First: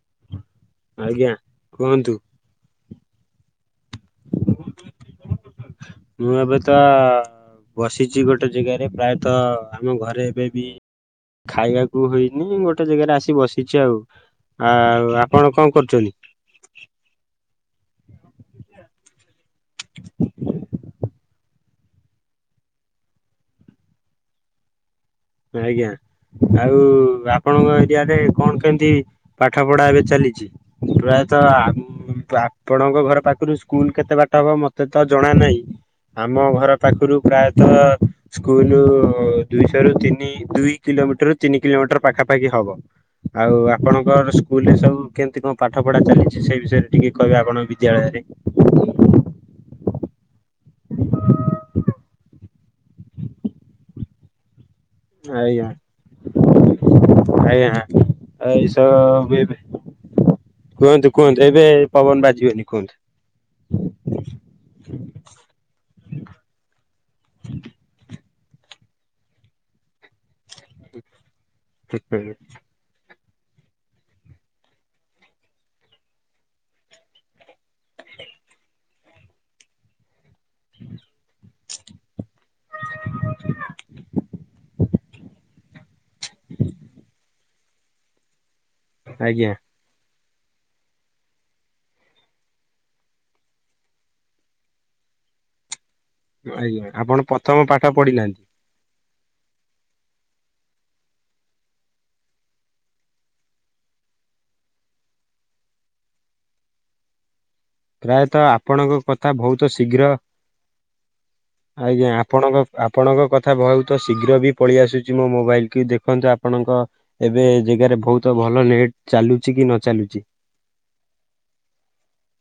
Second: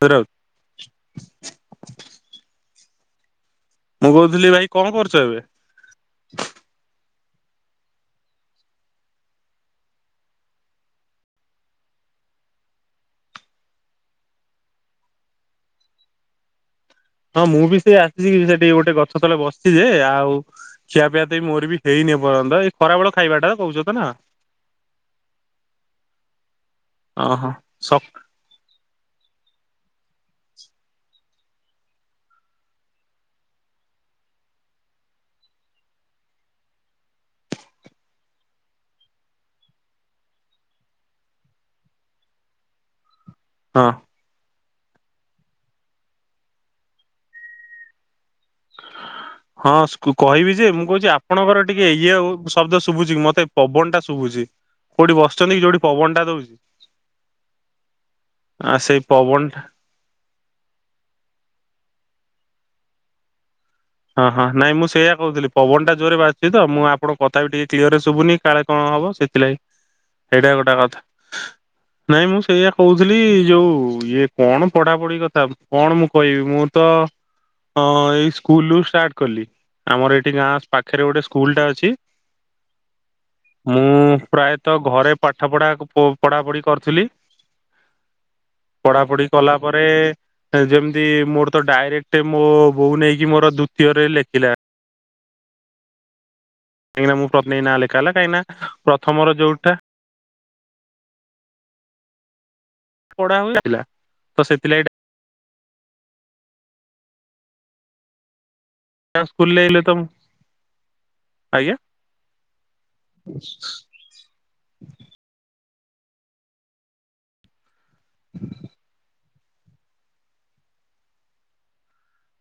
ର [inaudible] ଆଜ୍ଞା କୁହନ୍ତୁ। ମୁଁ କହୁଥିଲି ଭାଇ କଣ କରୁଛ ଏବେ? ମୁଁ ଏବେ ତ ବସିଛି ଗୋଟେ ଜାଗାରେ, ପ୍ରାୟତଃ ଆମ ଘରେ ଏବେ ବି ଖାଇବାକୁ ହେଇନି, ଗୋଟେ ଜାଗାରେ ଆସି ବସିଛି ଆଉ। ଆଉ ଆପଣ କଣ କରୁଛନ୍ତି? ହଁ ମୁଁ ବି ସେଇ ଆସିଛି। ସେଠି ଗୋଟେ ଗଛ ତଳେ ବସିଛି ଯେ ଆଉ ଖିଆ ପିଆ ତ ବି ମୋର ବି ହେଇନି ଏ ପର୍ଯ୍ୟନ୍ତ, ଏଇ ଖରାବେେଳ ଖାଇବାଟା ତ କହୁଛ ତ ନା। ଆଜ୍ଞା ଆଉ ଓହୋ। ଆପଣଙ୍କ ସ ଏରିଆରେ କଣ କେମିତି ପାଠ ପଢା ଏବେ ଚାଲିଛି। ପ୍ରାୟତଃ ଆମ୍ ଆପଣଙ୍କ ଘର ପାଖରୁ ସ୍କୁଲ କେତେ ବାଟ ହବ ମତେ ତ ଜଣା ନାହିଁ ଆମ ଘର ପାଖରୁ ପ୍ରାୟତଃ ସ୍କୁଲ ଦୁଇଶହ ରୁ ତିନି ନି ଦୁଇ କିଲୋମିଟର ତିନି କିଲୋମିଟର ପାଖାପାଖି ହବ। ଆଉ ହଁ ଆପଣଙ୍କର ସ୍କୁ ସ୍କୁଲରେ ସବୁ କେମିତି କଣ ପାଠ ପଢ଼ା ଚାଲିଛି। ସେ ବିଷୟରେ ଟିକେ କହିବା ଆପଣ ବିଦ୍ୟାଳୟରେ। ହଁ ସ୍କୁ କହିବି ଯେ, ମୁଁ କହୁଛି ଆପଣଙ୍କର ଟିକେ ଇଏ ହଉ ଶୁ ଶବ୍ଦ ଶୁଭୁଛି କି ମତେ ପବନ ଟା ଶୁଭୁଛି। କୋଉଠି ବସିଛନ୍ତି କି ଆଜ୍ଞା ଯୋଉଠି ପବନ ଟା ଦଉଛି। ଆଜ୍ଞା ଆ ଏଇସ ସେଇ ମୁଁ ପବନ ଏବେ ଟା କୁହନ୍ତୁ କୁହନ୍ତୁ, ଏବେ ପବନ ବାଜିବନି କୁହନ୍ତୁ। ହଁ ହଁ ନାଇଁ ମୁଁ ସେଇୟା କହୁଥିଲି। ପବନ ଟା ଜୋରରେ ବାଜୁଛି ତ, ମୁଁ ଆଣଙ୍କ କଥା ବି ଟିକେ କ୍ଲିୟରରେ ଶୁଭୁନି କାଳେ କଣ ହବ ସେ ଥିଲାଗି, ସେଇଟା ଗୋଟେ କଥା ନାଇଁ ମୁଁ ସେଇଆ କହୁଥିଲି ଯୋଉ ଇଏ କଣ ପଢାପଢି କଥା। କଣ ମୁଁ କହିବି ମୁଁ ତ ହଁ ଏଇ ସ୍କୁଲରୁ ଷ୍ଟାର୍ଟ କଲି। ଆମର ଏଠି ଗାଁ ପାଖରେ ଗୋଟେ ସ୍କୁଲ ଟା ଅଛି। ମୁଁ ପ୍ରାୟତଃ ଘରେ ପାଠ ପଢା ପଢାପଢି କରିଥିଲି। ପଢାପଢି ଆଜ୍ଞା କଲା ପରେ, ଯେମିତି ମୋର ତ ଡାଇରେକ୍ଟ ମୋ ବୋଉ ନେଇକି କି ମୋର ଦୂତୀୟରେ ଲେଖିଲା। ଆଜ୍ଞା କାହିଁକିନା ଆପଣ ମୁଁ ପ୍ରଥମ ପ୍ରନେ ନାଁ ପାଠ ଲେଖା ହେଲା। କାହିଁକି ପଢିନାହାନ୍ତି। ନା ପ୍ରଥମରୁ ଯୋଉଟା ପା [unintelligible] ସେଥିଲାଗି ପ୍ରାୟତଃ ଆପଣଙ୍କ କଥା ସ୍କୁଲ ବହୁତ ଶୀଘ୍ର ଆଜ୍ଞା ଆପଣଙ୍କ ଆପଣଙ୍କ କଥା ବହୁତ ଶୀଘ୍ର ବି ପଳେଇ ଆସୁଛି ମୋ ମୋବାଇଲ କି ଦେଖନ୍ତୁ ଆପଣଙ୍କ ଏବେ ଜେଗାରେ ବହୁତ ଭଲ ନେଟ ଚାଲୁଛି କି ନ ଚାଲୁଛି।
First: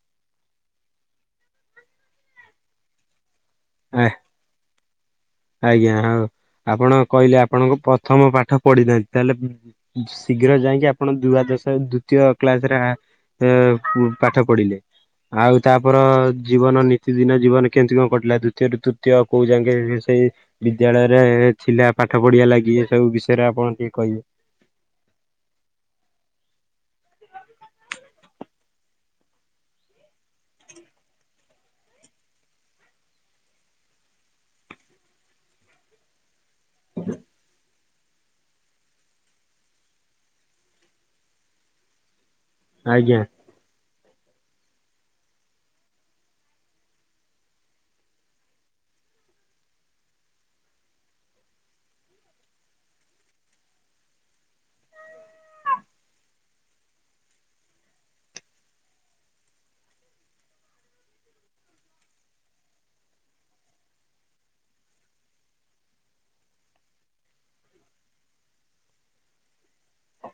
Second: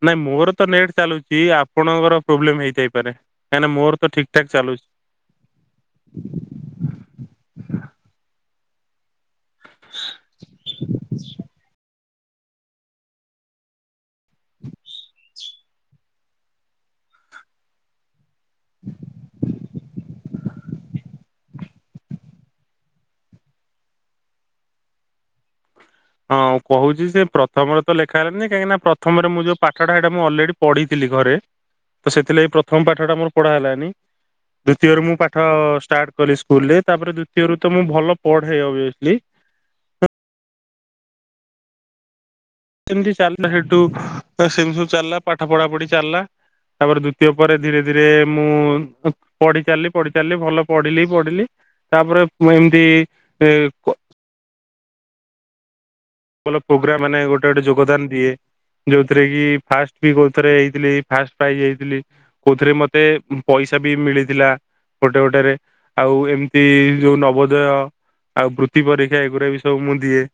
ନାଇଁ ମୋର ତ ନେଟ୍ ଚାଲୁଛି, ଆପଣଙ୍କର ପ୍ରୋବ୍ଲେମ ହେଇଥାଇପାରେ। କାହିଙ୍କିନା ମୋର ତ ଠିକ ଠାକ ଚାଲୁଛି। ଆଜ୍ଞା ହଉ ଆପଣ କହିଲେ ଆପଣଙ୍କ ପ୍ରଥମ ପାଠ ପଢିନାହାଁନ୍ତି। ତାହେଲେ ପୁ ପୁ ଶୀଘ୍ର ଯାଇକି ଆପଣ ଦୁଆଦଶ ଦୂ ଦୂତୀୟ କ୍ଲାସରେ ଆଁ ଏ ପାଠ ପଢିଲେ ଆଉ ତାପର ଜୀବନ ନିତିଦିନ ଜୀବନ କେମିତି କଣ କଟିଲା। ଦ୍ୱତୀୟରୁ ତୃତୀୟ କେଉଁ ଯାକେ ସେଇ ବିଦ୍ୟାଳୟରେ ଏ ଥିଲା ପାଠ ପଢିବା ଲାଗି ଏ ସବୁ ବିଷୟରେ ଆପଣ ଟିକେ କହିବେ? ହଁ କହୁଛି ସେ ପ୍ରଥମରେ ତ ଲେଖା ହେଲାନି। କାହିଁକିନା ପ୍ରଥମରେ ମୁଁ ଯୋଉ ପାଠଟା ସେଇଟା ମୁଁ ଅଲରେଡି ପଢିଥିଲି ଘରେ ତ ସେଥିଲାଗି ପ୍ରଥମ ପାଠ ଟା ମୋର ପଢା ହେଲାନି। ଦ୍ଵିତୀୟରୁ ମୁଁ ପାଠ ଷ୍ଟାର୍ଟ କଲି ସ୍କୁଲରେ। ତାପରେ ଦ୍ଵିତୀୟରୁ ତ ମୁଁ ଭଲ ପଢେ ଅବେସଲି। ସେମିତି ଆଜ୍ଞା ଚାଲିଲା ସେଇଠୁ ସେମିତି ସବୁ ଚାଲିଲା ପାଠ ପଢା ପଢି ଚାଲିଲା। ତାପରେ ଦ୍ଵିତୀୟ ପରେ ଧୀରେ ଧୀରେ ମୁଁ ପଢିଚାଲିଲି ପଢି ଚାଲିଲି ଭଲ ପଢିଲି ପଢିଲି ତାପରେ ଏମିତି ଇ ଭଲ ପ୍ରୋଗ୍ରା ମାନେ ଗୋଟେ ଗୋଟେ ଯୋଗଦାନ ଦିଏ। ଯୋଉଥିରେ କି ଫାଷ୍ଟ ବି କୋଉ ଥରେ ହେଇଥିଲି, ଫାଷ୍ଟ ପ୍ରାଇଜ ହେଇଥିଲି। କଉଥିରେ ମତେ ପଇସା ବି ମିଳିଥିଲା। ଗୋଟେ ଗୋଟେରେ ଆଉ ଏମିତି ଯୋଉ ନବୋଦୟ ଆଉ ବୃତ୍ତି ପରୀକ୍ଷା ଏଗୁରାବି ସବୁ ମୁଁ ଦିଏ।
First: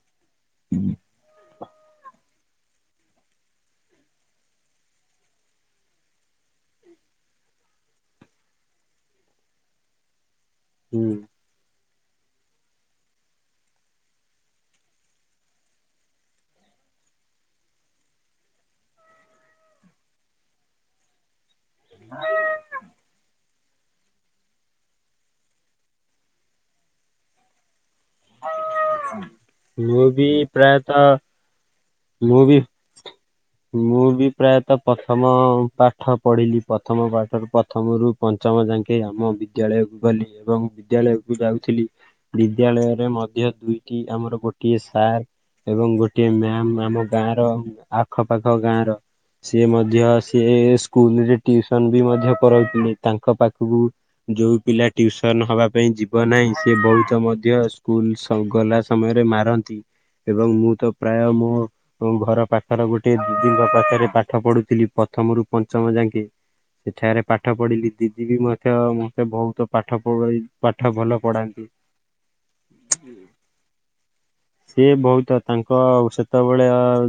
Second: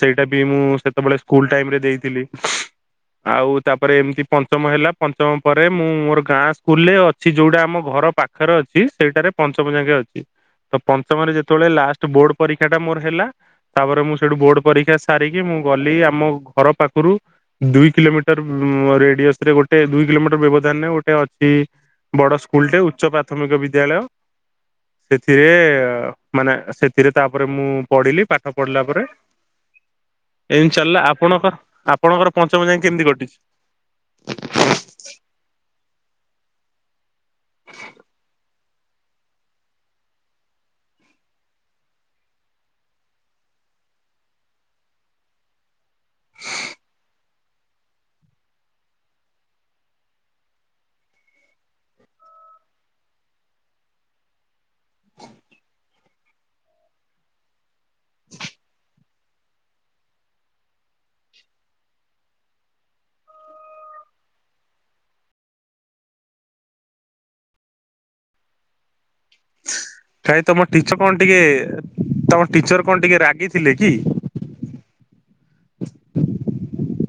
ସେଇଟା ବି ମୁଁ ସେତେବେଳେ ସ୍କୁଲ ଟାଇମରେ ଦେଇଥିଲି। ଆଉ ତାପରେ ଏମିତି ପଞ୍ଚମ ହେଲା ପଞ୍ଚମ ପରେ ମୁଁ ମୋର ଗାଁ ସ୍କୁଲରେ ଅଛି ଯୋଉଟା ଆମ ଘର ପାଖ ପାଖରେ ଅଛି ସେଇଟାରେ ପଞ୍ଚମ ଜାକେ ଅଛି। ତ ହୁଁ ପଞ୍ଚମରେ ଯେତେବେଳେ ଲାଷ୍ଟ ବୋର୍ଡ ପରୀକ୍ଷା ଟା ମୋର ହେଲା ତାପରେ ମୁଁ ସେଠୁ ବୋର୍ଡ ପରୀକ୍ଷା ସାରିକି ମୁଁ ଗଲି ଆମ ଘର ପାଖରୁ ଦୁଇ କିଲୋମିଟର ଉ ରେଡିଅସ ରେ ଗୋଟେ ଦୁଇ କିଲୋମିଟର ବ୍ୟବଧାନରେ ଗୋଟେ ଅଛି ବଡ଼ ସ୍କୁଲଟେ ଉଚ୍ଚ ପ୍ରାଥମିକ ବିଦ୍ୟାଳୟ ସେଥିରେ ମାନେ ସେଥିରେ ତାପରେ ମୁଁ ପଢିଲି ପାଠ ପଢିଲା ପରେ ମୁଁ ବି ଏମିତି ଚାଲିଲା ପ୍ରାୟତଃ ଆପଣଙ୍କ ଆପଣଙ୍କର ମୁଁ ପଞ୍ଚମ ବି ଯାଏ କେମିତି କଟିଛି? ମୁଁ ବି ପ୍ରାୟତଃ ପ୍ରଥମ ପାଠ ପଢିଲି ପ୍ରଥମ ପାଠ ତ ପ୍ରଥମରୁୁ ପଞ୍ଚମ ଯାକେ ଆମ ବିଦ୍ୟାଳୟକୁ ଗଲି ଏବଂ ବିଦ୍ୟାଳୟକୁ ଯାଉଥିଲି। ବିଦ୍ୟାଳୟରେ ମଧ୍ୟ ଦୁଇଟି ଆମର ଗୋଟିଏ ସାର୍ ଏବଂ ଗୋଟିଏ ମ୍ୟାମ ଆମ ଗାଁ ର ଆଖପାଖ ଗାଁ ର ସିଏ ମଧ୍ୟ ସିଏ ସ୍କୁଲରେ ଟିଉସନ ବି ମଧ୍ୟ କରନ୍ତି ତାଙ୍କ ପାଖକୁ ଯୋଉ ପିଲା ଟିଉସନ ହବା ପାଇଁ ଯିବ ନାହିଁ ସେ ବହୁତ ମଧ୍ୟ ସ୍କୁଲ ସ ଗଲା ସମୟରେ ମାରନ୍ତି ଏବଂ ମୁଁ ତ ପ୍ରାୟ ମୋ ଓ ଘର ପାଖର ଗୋଟେ ଦିଦିଙ୍କ ପାଖରେ ପାଠ ପଢୁଥିଲି ପ୍ରଥମରୁ ପଞ୍ଚମ ଯାକେ ସେଠାରେ ପାଠ ପଢ଼ିଲି ଦିଦି ବି ମଧ୍ୟ ମୋତେ ବହୁତ ପାଠ ପଢ଼ କାହିଁ ତମ ପାଠ ଟିଚର କଣ ଭଲ ଟିକେ ପଢ଼ାନ୍ତି। ତମ ଟିଚର କଣ ଟିକେ ରାଗି ଥିଲେ କି? ସେ ବହୁତ ତାଙ୍କ ସେତେବେଳେ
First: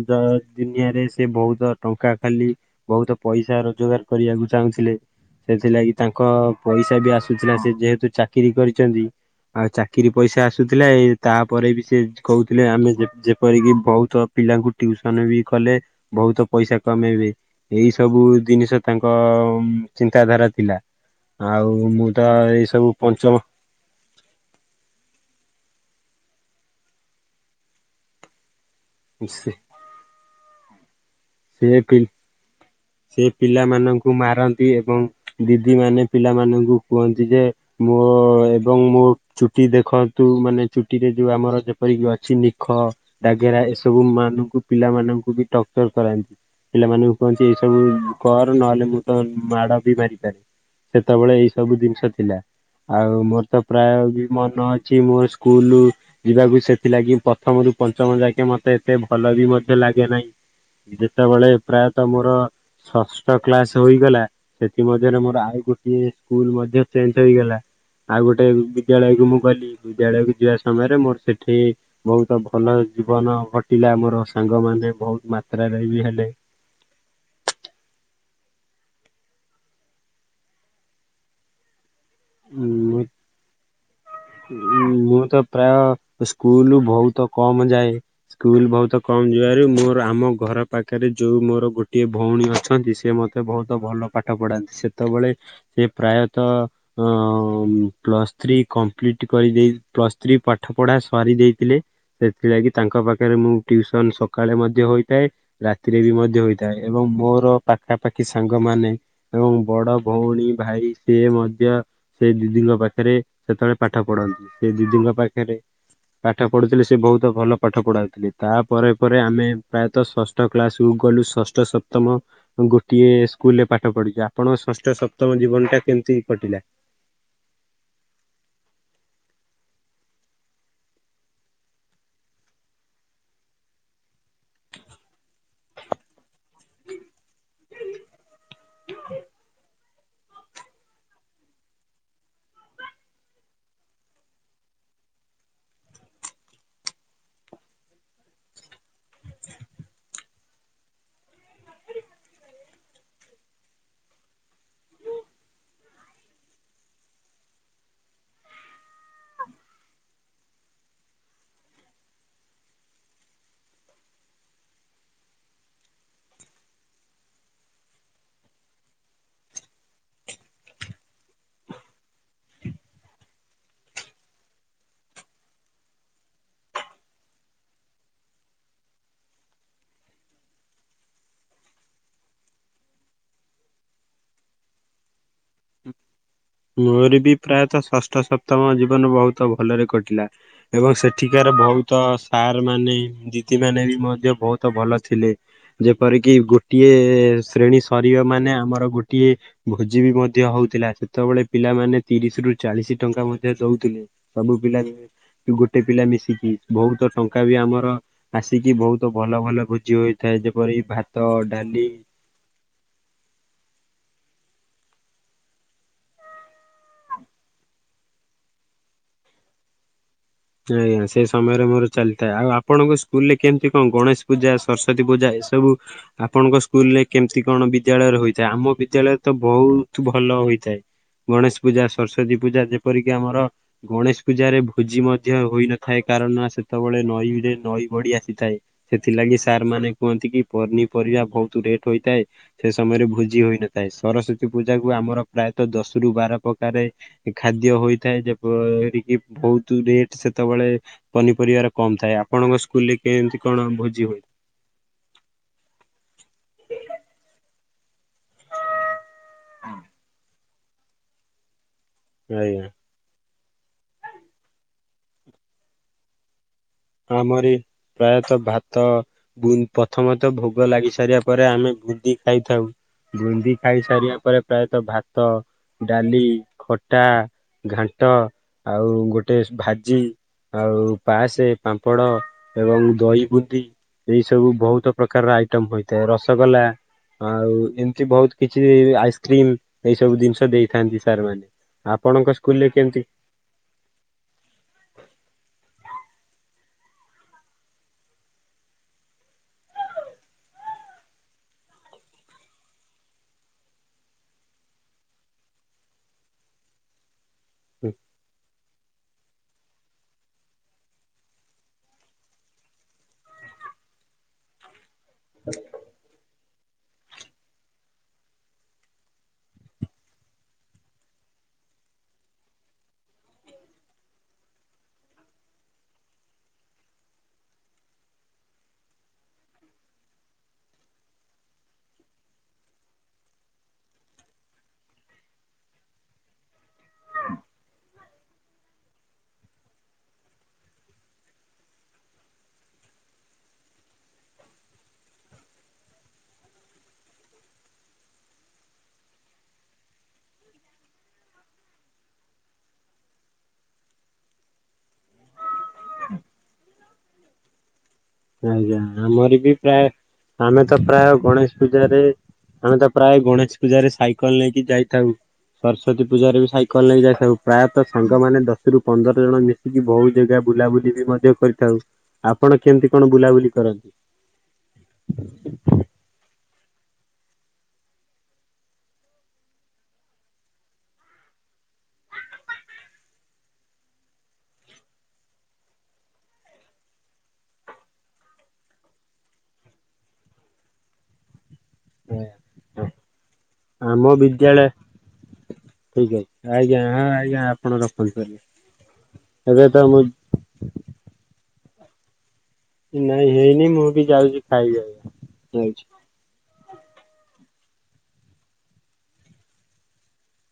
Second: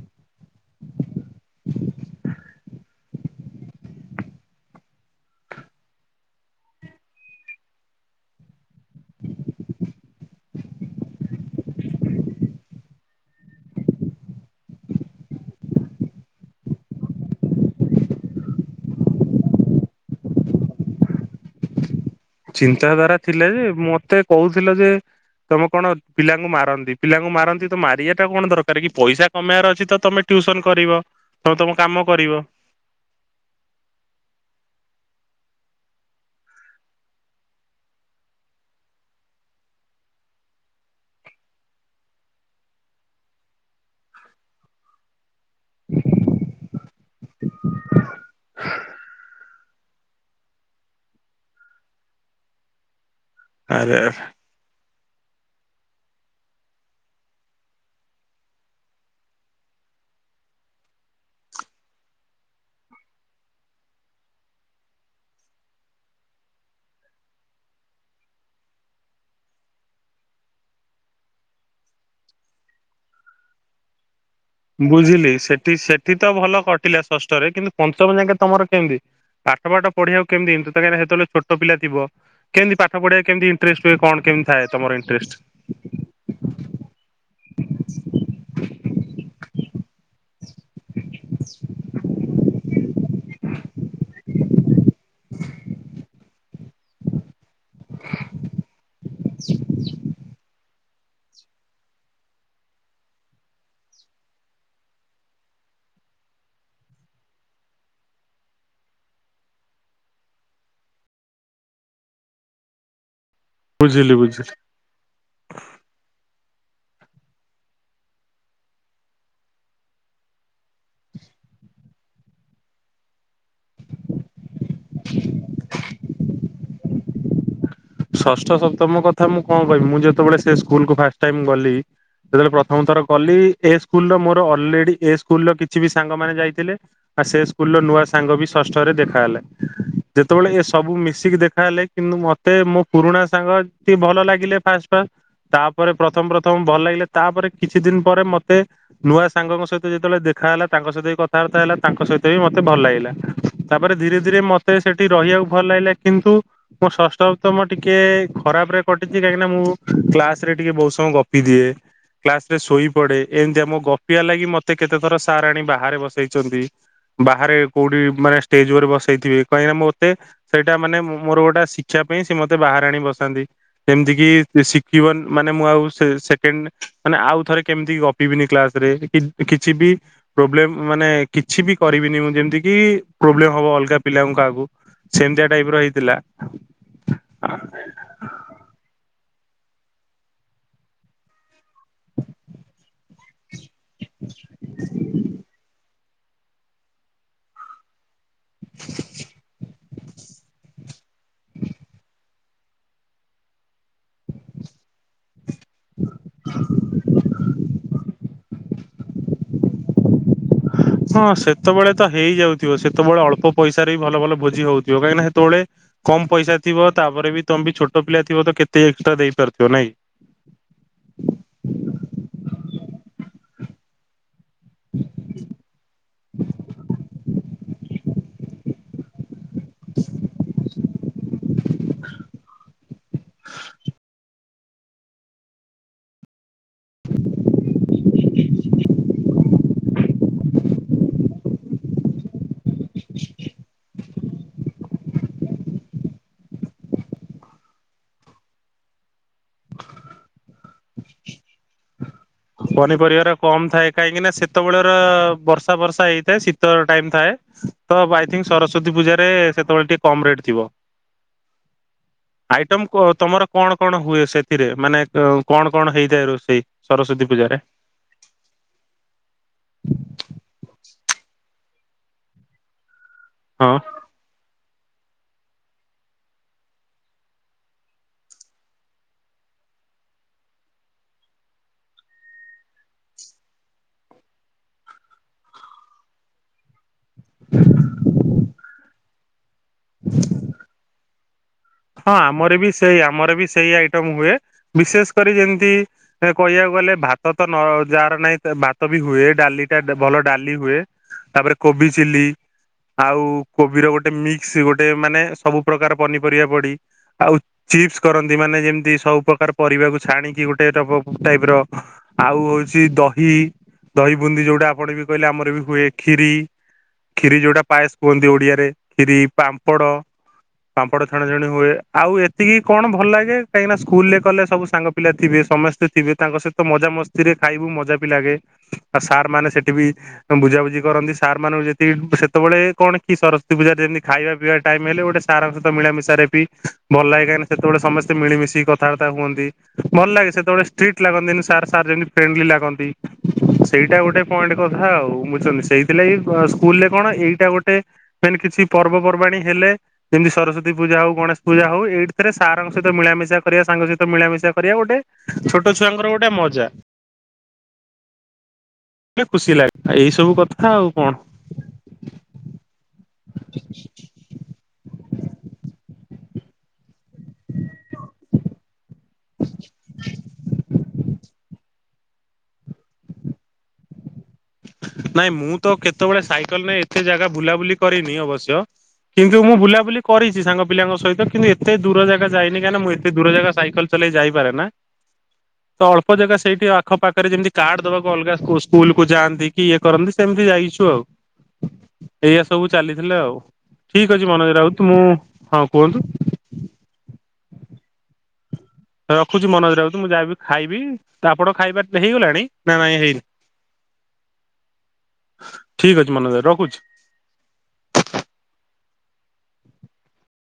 ଦ ଦୁନିଆରେ ସେ ବହୁତ ଟଙ୍କା ଖାଲି ବହୁତ ପଇସା ରୋଜଗାର କରିବାକୁ ଚାହୁଁଥିଲେ। ସେଥିଲାଗି ତାଙ୍କ ପଇସା ବି ଆସୁଥିଲା ସେ ଯେହେତୁ ଚାକିରୀ କରିଚନ୍ତି। ଆଉ ଚାକିରି ପଇସା ଆସୁଥିଲା ଏଇ ତା ପରେ ବି ସେ କହୁଥିଲେ ଆମେ ଯେ ଯେପରିକି ବହୁତ ପିଲାଙ୍କୁ ଟିଉସନ ବି କଲେ। ବହୁତ ପଇସା କମେଇବେ। ଏଇ ସବୁ ଜିନିଷ ତାଙ୍କ ଉମ୍ ଚିନ୍ତାଧାରା ଥିଲା ଆଉ ମୁଁ ତ ଏଇ ସବୁ ଚିନ୍ତାଧାରା ପଞ୍ଚମ ଥିଲା ଯେ ମତେ କହୁଥିଲ ଯେ ତମେ କଣ ପିଲାଙ୍କୁ ମାରନ୍ତି ପିଲାଙ୍କୁ ମାରନ୍ତି ତ ମାରିବା ଟା କଣ ଦର ରେ କି ପଇସା ସେ କମେଇଆର ଅଛି ତ ତମେ ଟ୍ୟୁସନ କରିବ। ତମେ ତମ ସିଏ ପି କାମ କରିବ ସିଏ ପିଲାମାନଙ୍କୁ ମାରନ୍ତି ଏବଂ ଦିଦିମାନେ ପିଲାମାନଙ୍କୁ କୁହନ୍ତି ଯେ ମୋ ଏବଂ ମୋ ଚୁଟି ଦେଖନ୍ତୁ ମାନେ ଚୁଟିରେ ଯୋଉ ଆମର ଯେପରିକି ଅଛି ନିଖ। ଡ଼ାଗେରା ଏସବୁ ମାନଙ୍କୁ ପିଲାମାନଙ୍କୁ ବି ଟକ୍ଟର କରାନ୍ତି ପିଲାମାନଙ୍କୁ କହନ୍ତି ଏଇ ସବୁ କର ନହେଲେ ମୁଁ ତ ମାଡ଼ ବି ମାରିପାରେ। ସେତେବେଳେ ଏଇ ସବୁ ଜିନିଷ ଥିଲା ଆଉ ମୋର ତ ଆରେ ପ୍ରାୟ ବି ମନ ଅ ଛି ମୋ ସ୍କୁଲୁ ଯିବାକୁ ସେଥିଲାଗି ପ୍ରଥମରୁୁ ପଞ୍ଚମ ଯାକେ ମତେ ଏତେ ଭଲ ବି ମଧ୍ୟ ଲାଗେ ନାହିଁ। ଯେତେବେଳେ ପ୍ରାୟତଃ ମୋର ଷଷ୍ଠ କ୍ଲାସ ହୋଇଗଲା ସେଥି ମଧ୍ୟରେ ମୋର ଆଉ ଗୋଟିଏ ସ୍କୁଲ ମଧ୍ୟ ଚେଞ୍ଜ ହେଇଗଲା। ଆଉ ଗୋଟେ ବିଦ୍ୟାଳୟକୁ ମୁଁ ଗଲି। ବିଦ୍ୟାଳୟକୁ ଯିବା ସମୟରେ ମୋର ସେଠି ବହୁତ ଭଲ ଜୀବନ କଟିଲା ମୋର। ସାଙ୍ଗମାନେ ବହୁତ ମା ଟି ସେଠି ତ ଭଲ କଟିଲା ଷଷ୍ଠରେ କିନ୍ତୁ ପଞ୍ଚମ ଯାଙ୍କେ ତମର କେମିତି? ପାଠ ପାଠ ପଢ଼ିବାକୁ କେମତି ତ ତ କାହିଁକିନା ହେତେବେ ଛୋଟ ପିଲ ଥିବ? କେମିତି ଉଁ ପାଠ ପଢ଼ିଆ କେମତି ଇନ୍ତ୍ରେଷ୍ଟ ହୁଏ କଣ କେମିତି ଥାଏ ତମର ମୁଁ ଇନ୍ତ୍ରେଷ୍ଟ? ତ ପ୍ରାୟ ସ୍କୁଲୁ ବହୁ ତ କମ ଯାଏ ସ୍କୁଲ ବହୁତ କମ ଯିବାରୁ ମୋର ଆମ ଘର ପାଖରେ ଯୋଉ ମୋର ଗୋଟିଏ ଭଉଣୀ ଅଛନ୍ତି ସେ ମୋତେ ବହୁତ ଭଲ ପାଠ ପଢ଼ାନ୍ତି ସେତେବେଳେ ସିଏ ପ୍ରାୟତଃ ତ ଅଁ ପ୍ଲସଥ୍ରୀ କପ୍ଲିଟ କରିଦେଇ ପ୍ଲସଥ୍ରୀ ପାଠ ପଢ଼ା ସରିି ଦେଇଥିଲେ ସେଥିଲାଗି ତାଙ୍କ ପାଖରେ ମୁଁ ଟ୍ୟୁସନ ସକାଳେ ମଧ୍ୟ ହୋଇଥାଏ। ରାତିରେ ବି ମଧ୍ୟ ହୋଇଥାଏ ଏବଂ ମୋର ପାଖାପାଖି ସାଙ୍ଗମାନେ ଏବଂ ବଡ଼ ଭଉଣୀ ଭାଇ ସିଏ ମଧ୍ୟ ସେ ଦିଦିଙ୍କ ପାଖରେ ସେତେବେଳେ ପାଠ ବୁଝିଲି ବୁଝିଲି। ପଢ଼ନ୍ତି ସେ ଦିଦିଙ୍କ ପାଖେରେ। ପାଠ ପଢ଼ୁଥିଲେ ସେ ବହୁତ ଭଲ ପାଠ ପଢ଼ାଉଥିଲେ ତାପରେ ପରେ ଆମେ ପ୍ରାୟତଃ ଷଷ୍ ଟ କ୍ଳାସକୁୁ ଗଲୁ ଷଷ୍ଠ ସପ୍ତମ ଗୋଟିଏ ସ୍କୁଲରେ ପାଠ ପଢ଼ିଚା ଆପଣ ଷଷ୍ଠ ସପ୍ତମ ଜୀବନଟା କେମିତି କଟିଲା? ଷଷ୍ଠ ସପ୍ତମ କଥା ମୁଁ କଣ କହିବି ମୁଁ ଯେତେବେଳେ ସେ ସ୍କୁଲକୁ ଫାଷ୍ଟ ଟାଇମ୍ ଗଲି ଯେତେବେଳେ ପ୍ରଥମ ଥର ଗଲି ଏ ସ୍କୁଲର ମୋର ଅଲରେଡ଼ି ଏ ସ୍କୁଲର କିଛି ବି ସାଙ୍ଗମାନେ ଯାଇଥିଲେ। ଆ ସେ ସ୍କୁଲ ର ନୂଆ ସାଙ୍ଗ ବି ଷଷ୍ଠରେ ଦେଖା ହେଲା ଯେତେବେଳେ ଏ ସବୁ ମିଶିକି ଦେଖାହେଲେ କିନ୍ତୁ ମତେ ମୋ ପୁରୁଣା ସାଙ୍ଗ ଟି ଭଲ ଲାଗିଲେ ଫାଷ୍ଟେ ଫାଷ୍। ତାପରେ ପ୍ରଥମ ପ୍ରଥମ ଭଲ ଲାଗିଲେ ତାପରେ କିଛି ଦିନ ପରେ ମତେ ନୂଆ ସାଙ୍ଗଙ୍କ ସହିତ ଯେତେବେଳେ ଦେଖାହେଲା ତାଙ୍କ ସହିତ ବି କଥାବାର୍ତ୍ତା ହେଲା ତାଙ୍କ ସହିତ ବି ମତେ ଭଲ ଲାଗିଲା। ତାପରେ ଧୀରେ ଧୀରେ ମତେ ସେଠି ରହିବାକୁ ଭଲ ଲାଗିଲା କିନ୍ତୁ ମୁଁ ଷଷ୍ଠ ତମ ଟିକେ ଖରାପ ରେ କଟିଛି କାହିଁକିନା ମୁଁ କ୍ଲାସରେ ଟିକେ ବହୁତ ସମୟ ଗପି ଦିଏ। କ୍ଲାସ ରେ ଶୋଇପଡ଼େ ଏମିତିଆ ମୋ ଗପିଆ ଲାଗି ମତେ କେତେ ଥର ସାର୍ ଆଣି ବାହାରେ ବସେଇଛନ୍ତି। ବାହାରେ କୋଉଠି ମାନେ ଷ୍ଟେଜ ଉପରେ ବସେଇଥିବେ କାହିଁକିନା ମୋତେ ସେଇଟା ମାନେ ମୋର ଗୋଟେ ଶିକ୍ଷା ପାଇଁ ସେ ମତେ ବାହାରେ ଆଣି ବସାନ୍ତି। ସେମିତିକି ଶିଖିବ ମାନେ ମୁଁ ଆଉ ସେ ସେକେଣ୍ଡ ମାନେ ଆଉ ଥରେ କେମିତି ଗପିବିନି କ୍ଲାସରେ କି କିଛି ବି ପ୍ରୋବ୍ଲେମ ମାନେ କିଛି ବି କରିବିନି ମୁଁ ଯେମିତି କି ପ୍ରୋବ୍ଲେମ ହବ ଅଲଗା ପିଲାଙ୍କୁ କାହାକୁ। ସେମିତିଆ ଟାଇପ ର ହେଇଥିଲା। ମୋର ବି ପ୍ରାୟତଃ ଷଷ୍ଠ ସପ୍ତମ ଜୀବନ ବହୁତ। ତ ଭଲରେ କଟିଲା ଏବଂ ସେଠିକାର ବହୁତ ସାର୍ ମାନେ। ଦି ମାନେ ବି ମଧ୍ୟ ବହୁତ ଭଲ ଥିଲେ ଯେପରିକି ଗୋଟିଏ ଶ୍ରେଣୀ। ଅରିଓ ମାନେ ଆମର ଗୋଟିଏ ଭୋଜି ବି ମଧ୍ୟ ହଉଥିଲା। ସେତେବେଳେ ପିଲାମାନେ ତିରିଶ ରୁ ଚାଳିଶ ଟଙ୍କା ମଧ୍ୟ ଦଉଥିଲେ ସବୁ ପିଲା ଗୋଟେ ପିଲା ମିଶି ଶିକି ବହୁତ ଟଙ୍କା ବି ଆମର ଆସିକି ବହୁତ ଭଲ ଭଲ ଭୋଜି ହୋଇଥାଏ ଯେପରି। ହଁ ଭାତ ଡାଲି। ସେତେବେଳେ ତ ହେଇଯାଉଥିବ ସେତେବେଳେ ଅଳପ ପଇସାରେ ବି ଭଲ ଭଲ ଭୋଜି ହଉଥିବ କାହିଁକିନା ସେତେବେଳେ। କମ ପଇସା ଥିବ ତାପରେ ବି ତମେ ବି ଛୋଟ ପିଲା ଥିବ ତ କେତେ ଏକ୍ସଟ୍ରା ଦେଇପାରୁଥିବ ନାହିଁକି। ଆଜ୍ଞା ସେ ସମୟରେ ମୋର ଚାଲିଥାଏ ଆଉ ଆପଣଙ୍କ ସ୍କୁଲ ରେ କେମିତି କଣ ଗଣେଶ। ପୂଜା ସରସ୍ଵତୀ ପୂଜା ଏସବୁ ଆପଣଙ୍କ ସ୍କୁଲ ରେ କେମିତି କଣ ବିଦ୍ୟାଳୟରେ ହୋଇଥାଏ ଆମ ବିଦ୍ୟାଳୟ। ତ ବହୁତ ଭଲ ହୋଇଥାଏ। ଗଣେଶ ପୂଜା ସରସ୍ଵତୀ ପୂଜା ଯେପରିକି ଆମର ଗଣେଶ ପୂଜାରେ ଭୋଜି ମଧ୍ୟ ହୋଇନଥାଏ କାରଣ ସେତେବେଳେ ନଈରେ ନଈ ବଢ଼ି ଆସିଥାଏ। ସେଥିଲାଗି ସାର୍ ମାନେ କୁହନ୍ତି କି ପନିପରିବା ବହୁତ ରେଟ୍ ହୋଇଥାଏ। ସେ ସମୟରେ ଭୋଜି ହୋଇନଥାଏ ସରସ୍ଵତୀ ପୂଜା କୁ ଆମର ପ୍ରାୟତଃ ଦଶ ରୁ ବାର ପ୍ରକାରେ। ଖାଦ୍ୟ ହୋଇଥାଏ ଯେପରିକି ବହୁତ ରେ ଟ୍ ସେତେବେଳେ ପନିପରିବାର କମ ଥାଏ। ଆପଣଙ୍କ ସ୍କୁଲରେ ପନିପରିବା ର କେମିତି କମ କଣ ଥାଏ ଭୋଜି ହୁଏ? କାହିଁକି ନା ସେ ସେତେବେଳେର ବର୍ଷା ବର୍ଷା ହେଇଥାଏ ଶୀତ ଟାଇମ ଥାଏ। ତ ହବ ଆଇଥିଙ୍କି ସରସ୍ଵତୀ ପୂଜାରେ ସେତେବେଳେ ଟିକେ କମ ରେଟ୍ ଥିବ। ଆଜ୍ଞା। ଆଇଟମ କୁହ ତମର କଣ କଣ ହୁଏ ସେଥିରେ ମାନେ କଣ କଣ ହେଇଥାଏ ରୋଷେଇ। ସରସ୍ଵତୀ ଆମରି ପୂଜାରେ ପ୍ରାୟତଃ ଭାତ। ପ୍ରଥମତଃ ଭୋଗ ଲାଗି ସାରିବା ପରେ ଆମେ ବୁନ୍ଦି ଖାଇଥାଉ। ବୁନ୍ଦି ହଁ ଖାଇ ସାରିବା ପରେ ପ୍ରାୟତଃ ଭାତ। ଡାଲି ଖଟା ଘାଣ୍ଟ ଆଉ ଗୋଟେ ସ ଭାଜି। ଆଉ ପାସେ ପାମ୍ପଡ଼ ଆଉ ଦହି ବୁନ୍ଦି। ଏଇ ସବୁ ବହୁତ ପ୍ରକାରର ଆଇଟମ ହୋଇଥାଏ ରସଗୋଲା। ଆଉ ଏମିତି ବହୁତ କିଛି ବି ଆଇସ୍କ୍ରିମ ଏଇ ସବୁ ଜିନିଷ ଦେଇଥାନ୍ତି ସାର୍ ମାନେ। ହଁ ଆପଣଙ୍କ ଆମର ସ୍କୁଲରେ ବି ସେଇ କେମିତି ଆମର ବି ସେଇ ଆଇଟମ ହୁଏ ବିଶେଷ କରି ଯେମିତି। କହିବାକୁ ଗଲେ ଭାତ ତ ନ ଯାହାର ନାହିଁ ଭାତ ବି ହୁଏ ଡାଲି ଟା ଭଲ ଡାଲି ହୁଏ। ତାପରେ କୋବି ଚିଲ୍ଲି। ଆଉ କୋବିର ଗୋଟେ ମିକ୍ସ ଗୋଟେ ମାନେ ସବୁ ପ୍ରକାର ପନିପରିବା। ପଡ଼ି ଆଉ ଚିପ୍ସ କରନ୍ତି ମାନେ ଯେମିତି ସବୁ ପ୍ରକାର। ପରିବାକୁ ଛାଣିକି ଗୋଟେ ଟ ଟାଇପ ର ଆଉ ହଉଛି ଦହି। ଦହି ବୁନ୍ଦି ଯୋଉଟା ଆପଣ ବି କହିଲେ ଆମର ବି ହୁଏ ଖିରି। ଖିରି ଯୋଉଟା ପାଏସ କୁହନ୍ତି ଓଡିଆରେ କ୍ଷୀରି ପାମ୍ପଡ ପାମ୍ପଡ। ଛତା ଛତି ହୁଏ ଆଉ ଏତିକି କଣ ଭଲ ଲାଗେ କାହିଁକିନା ସ୍କୁଲ ରେ କଲେ ସବୁ ସାଙ୍ଗ ପିଲା ଥିବେ ସମସ୍ତେ ଥିବେ ତାଙ୍କ ସହିତ। ତ ମଜା ମସ୍ତି ରେ ଖାଇବୁ ମଜା ବି ଲାଗେ ଆଉ ସାର୍ ମାନେ ସେଠି ବି। ବୁଝାବୁଝି କରନ୍ତି ସାର୍ ମାନଙ୍କୁ ଯତିିକି ସେ ତେବେଳେ କଣ କି ସରସ୍ଵତୀ ପୂଜାରେ ଯେମିତି ଖାଇବା ପିଇବା। ଟାଇମ ହେଲେ ଗୋଟେ ସାରା ଙ୍କ ସହିତ। ତ ମିଳାମିଶାରେ ବି ଭଲ ଲାଗେ କାହିଁକି ନା ସେତେବେଳେ ସମସ୍ତେ ମିଳିମିଶି କଥାବାର୍ତା ହୁଅନ୍ତି। ଭଲ ଲାଗେ ସେତେବେଳେ ଷ୍ଟ୍ରିଟ ଲାଗନ୍ତିନି ସାର୍ ସାର୍ ଯେମତି ଫ୍ରେଣ୍ଡଲି ଲାଗନ୍ତି। ସେଇଟା ଗୋଟେ ପଏଣ୍ଟ କଥା ଆଉ ବୁଝୁଛନ୍ତି ସେଇଥିଲାଗି ସ୍କୁଲରେ କଣ ଏଇଟା ଗୋଟେ। ମେନ କିଛି ପର୍ବପର୍ବାଣୀ ହେଲେ ଯେମିତି ସରସ୍ଵତୀ। ତି ପୂଜା ହଉ ଗଣେଶ ପୂଜା ହଉ ଏଇଠି ଥିରେ ସାରଙ୍କ ସହିତ ମିଳ ମିିଶା କରିବା ସାଙ୍ଗ ସହିତ ମିଳାମିଶା କରିବା ଗୋଟେ। ଛୋଟ ଛୁଆଙ୍କର ଗୋଟେ ମଜା। ଆଜ୍ଞା ଗୋଟେ ଆମର ବି ଖୁସି ପ୍ରାୟ ଲାଗେ ଏଇ ସବୁ ଆମେ କଥା ତ ଆଉ କଣ ପ୍ରାୟ ଗଣେଶ ପୂଜାରେ ଆମେ ତ। ପ୍ରାୟ ଗଣେଶ ପୂଜାରେ ସାଇକେଲ ନେଇକି ଯାଇଥାଉ ସରସ୍ଵତୀ ପୂଜାରେ ବି ସାଇକେଲ ନେଇ ଯାଇ ଥାଉ ପ୍ରାୟତଃ ସାଙ୍ଗମାନେ ଦଶରୁୁ ପନ୍ଦର ଜଣ ମିଶିକି ବହୁ ଜାଗା ବୁଲାବୁଲି ବି ମଧ୍ୟ କରିଥାଉ। ଆପଣ କେମିତି କଣ ବୁଲାବୁଲି କରନ୍ତି। ନାଇଁ ମୁଁ ତ କେତେବେଳେ ସାଇକେଲ ନାହି ଏତେ ଜାଗା ବୁଲାବୁଲି କରିନି ଅବଶ୍ୟ କିନ୍ତୁ ମୁଁ ବୁଲାବୁଲି କରିଛି ସାଙ୍ଗ ପିଲାଙ୍କ ସହିତ କିନ୍ତୁ ଏତେ ଦୂର ଜାଗା ଯାଇନି କାଁହିଁକି ନା ମୁଁ ଏତ ଦୂର ଜାଗା ସାଇକେଲ ଲରେ ଯାଇପାରେ ନା। ତ ଅଳ୍ପ ଜାଗା ସେଇଠି ଆଖପାଖରେ ଯେମିତି କାର୍ଡ ଦବାକୁ ଅଲଗା ଅ ସ୍କୁଲ କୁ ଯାଆନ୍ତି। କି ଇଏ କରନ୍ତି ସେମିତି ଯାଇଛୁ ଆଉ। ଏଇଆ ସବୁ ଚାଲିଥିଲେ ଆଉ ଆମ ଠିକ ଅଛି ମନୋଜ ବିଦ୍ୟାଳୟ ରାଉତ ମୁଁ ହଁ ଠିକ କୁହନ୍ତୁ। ଅଛି ଆଜ୍ଞା ଆଜ୍ଞା ଆପଣ ରଖନ୍ତୁ ଆଜ୍ଞା। ରଖୁଛି ମନୋଜ ରାଉତ ମୁଁ ଯାଇକି ଖାଇବି ତ ଆପଣ ଖାଇବା ହେଇଗଲାଣି। ନାଇଁ ହେଇନି ମୁଁ ବି ଯାଉଛି ଖାଇବାକୁ ଯାଉଛି। ମନଜ୍‌ ରଖୁଛି।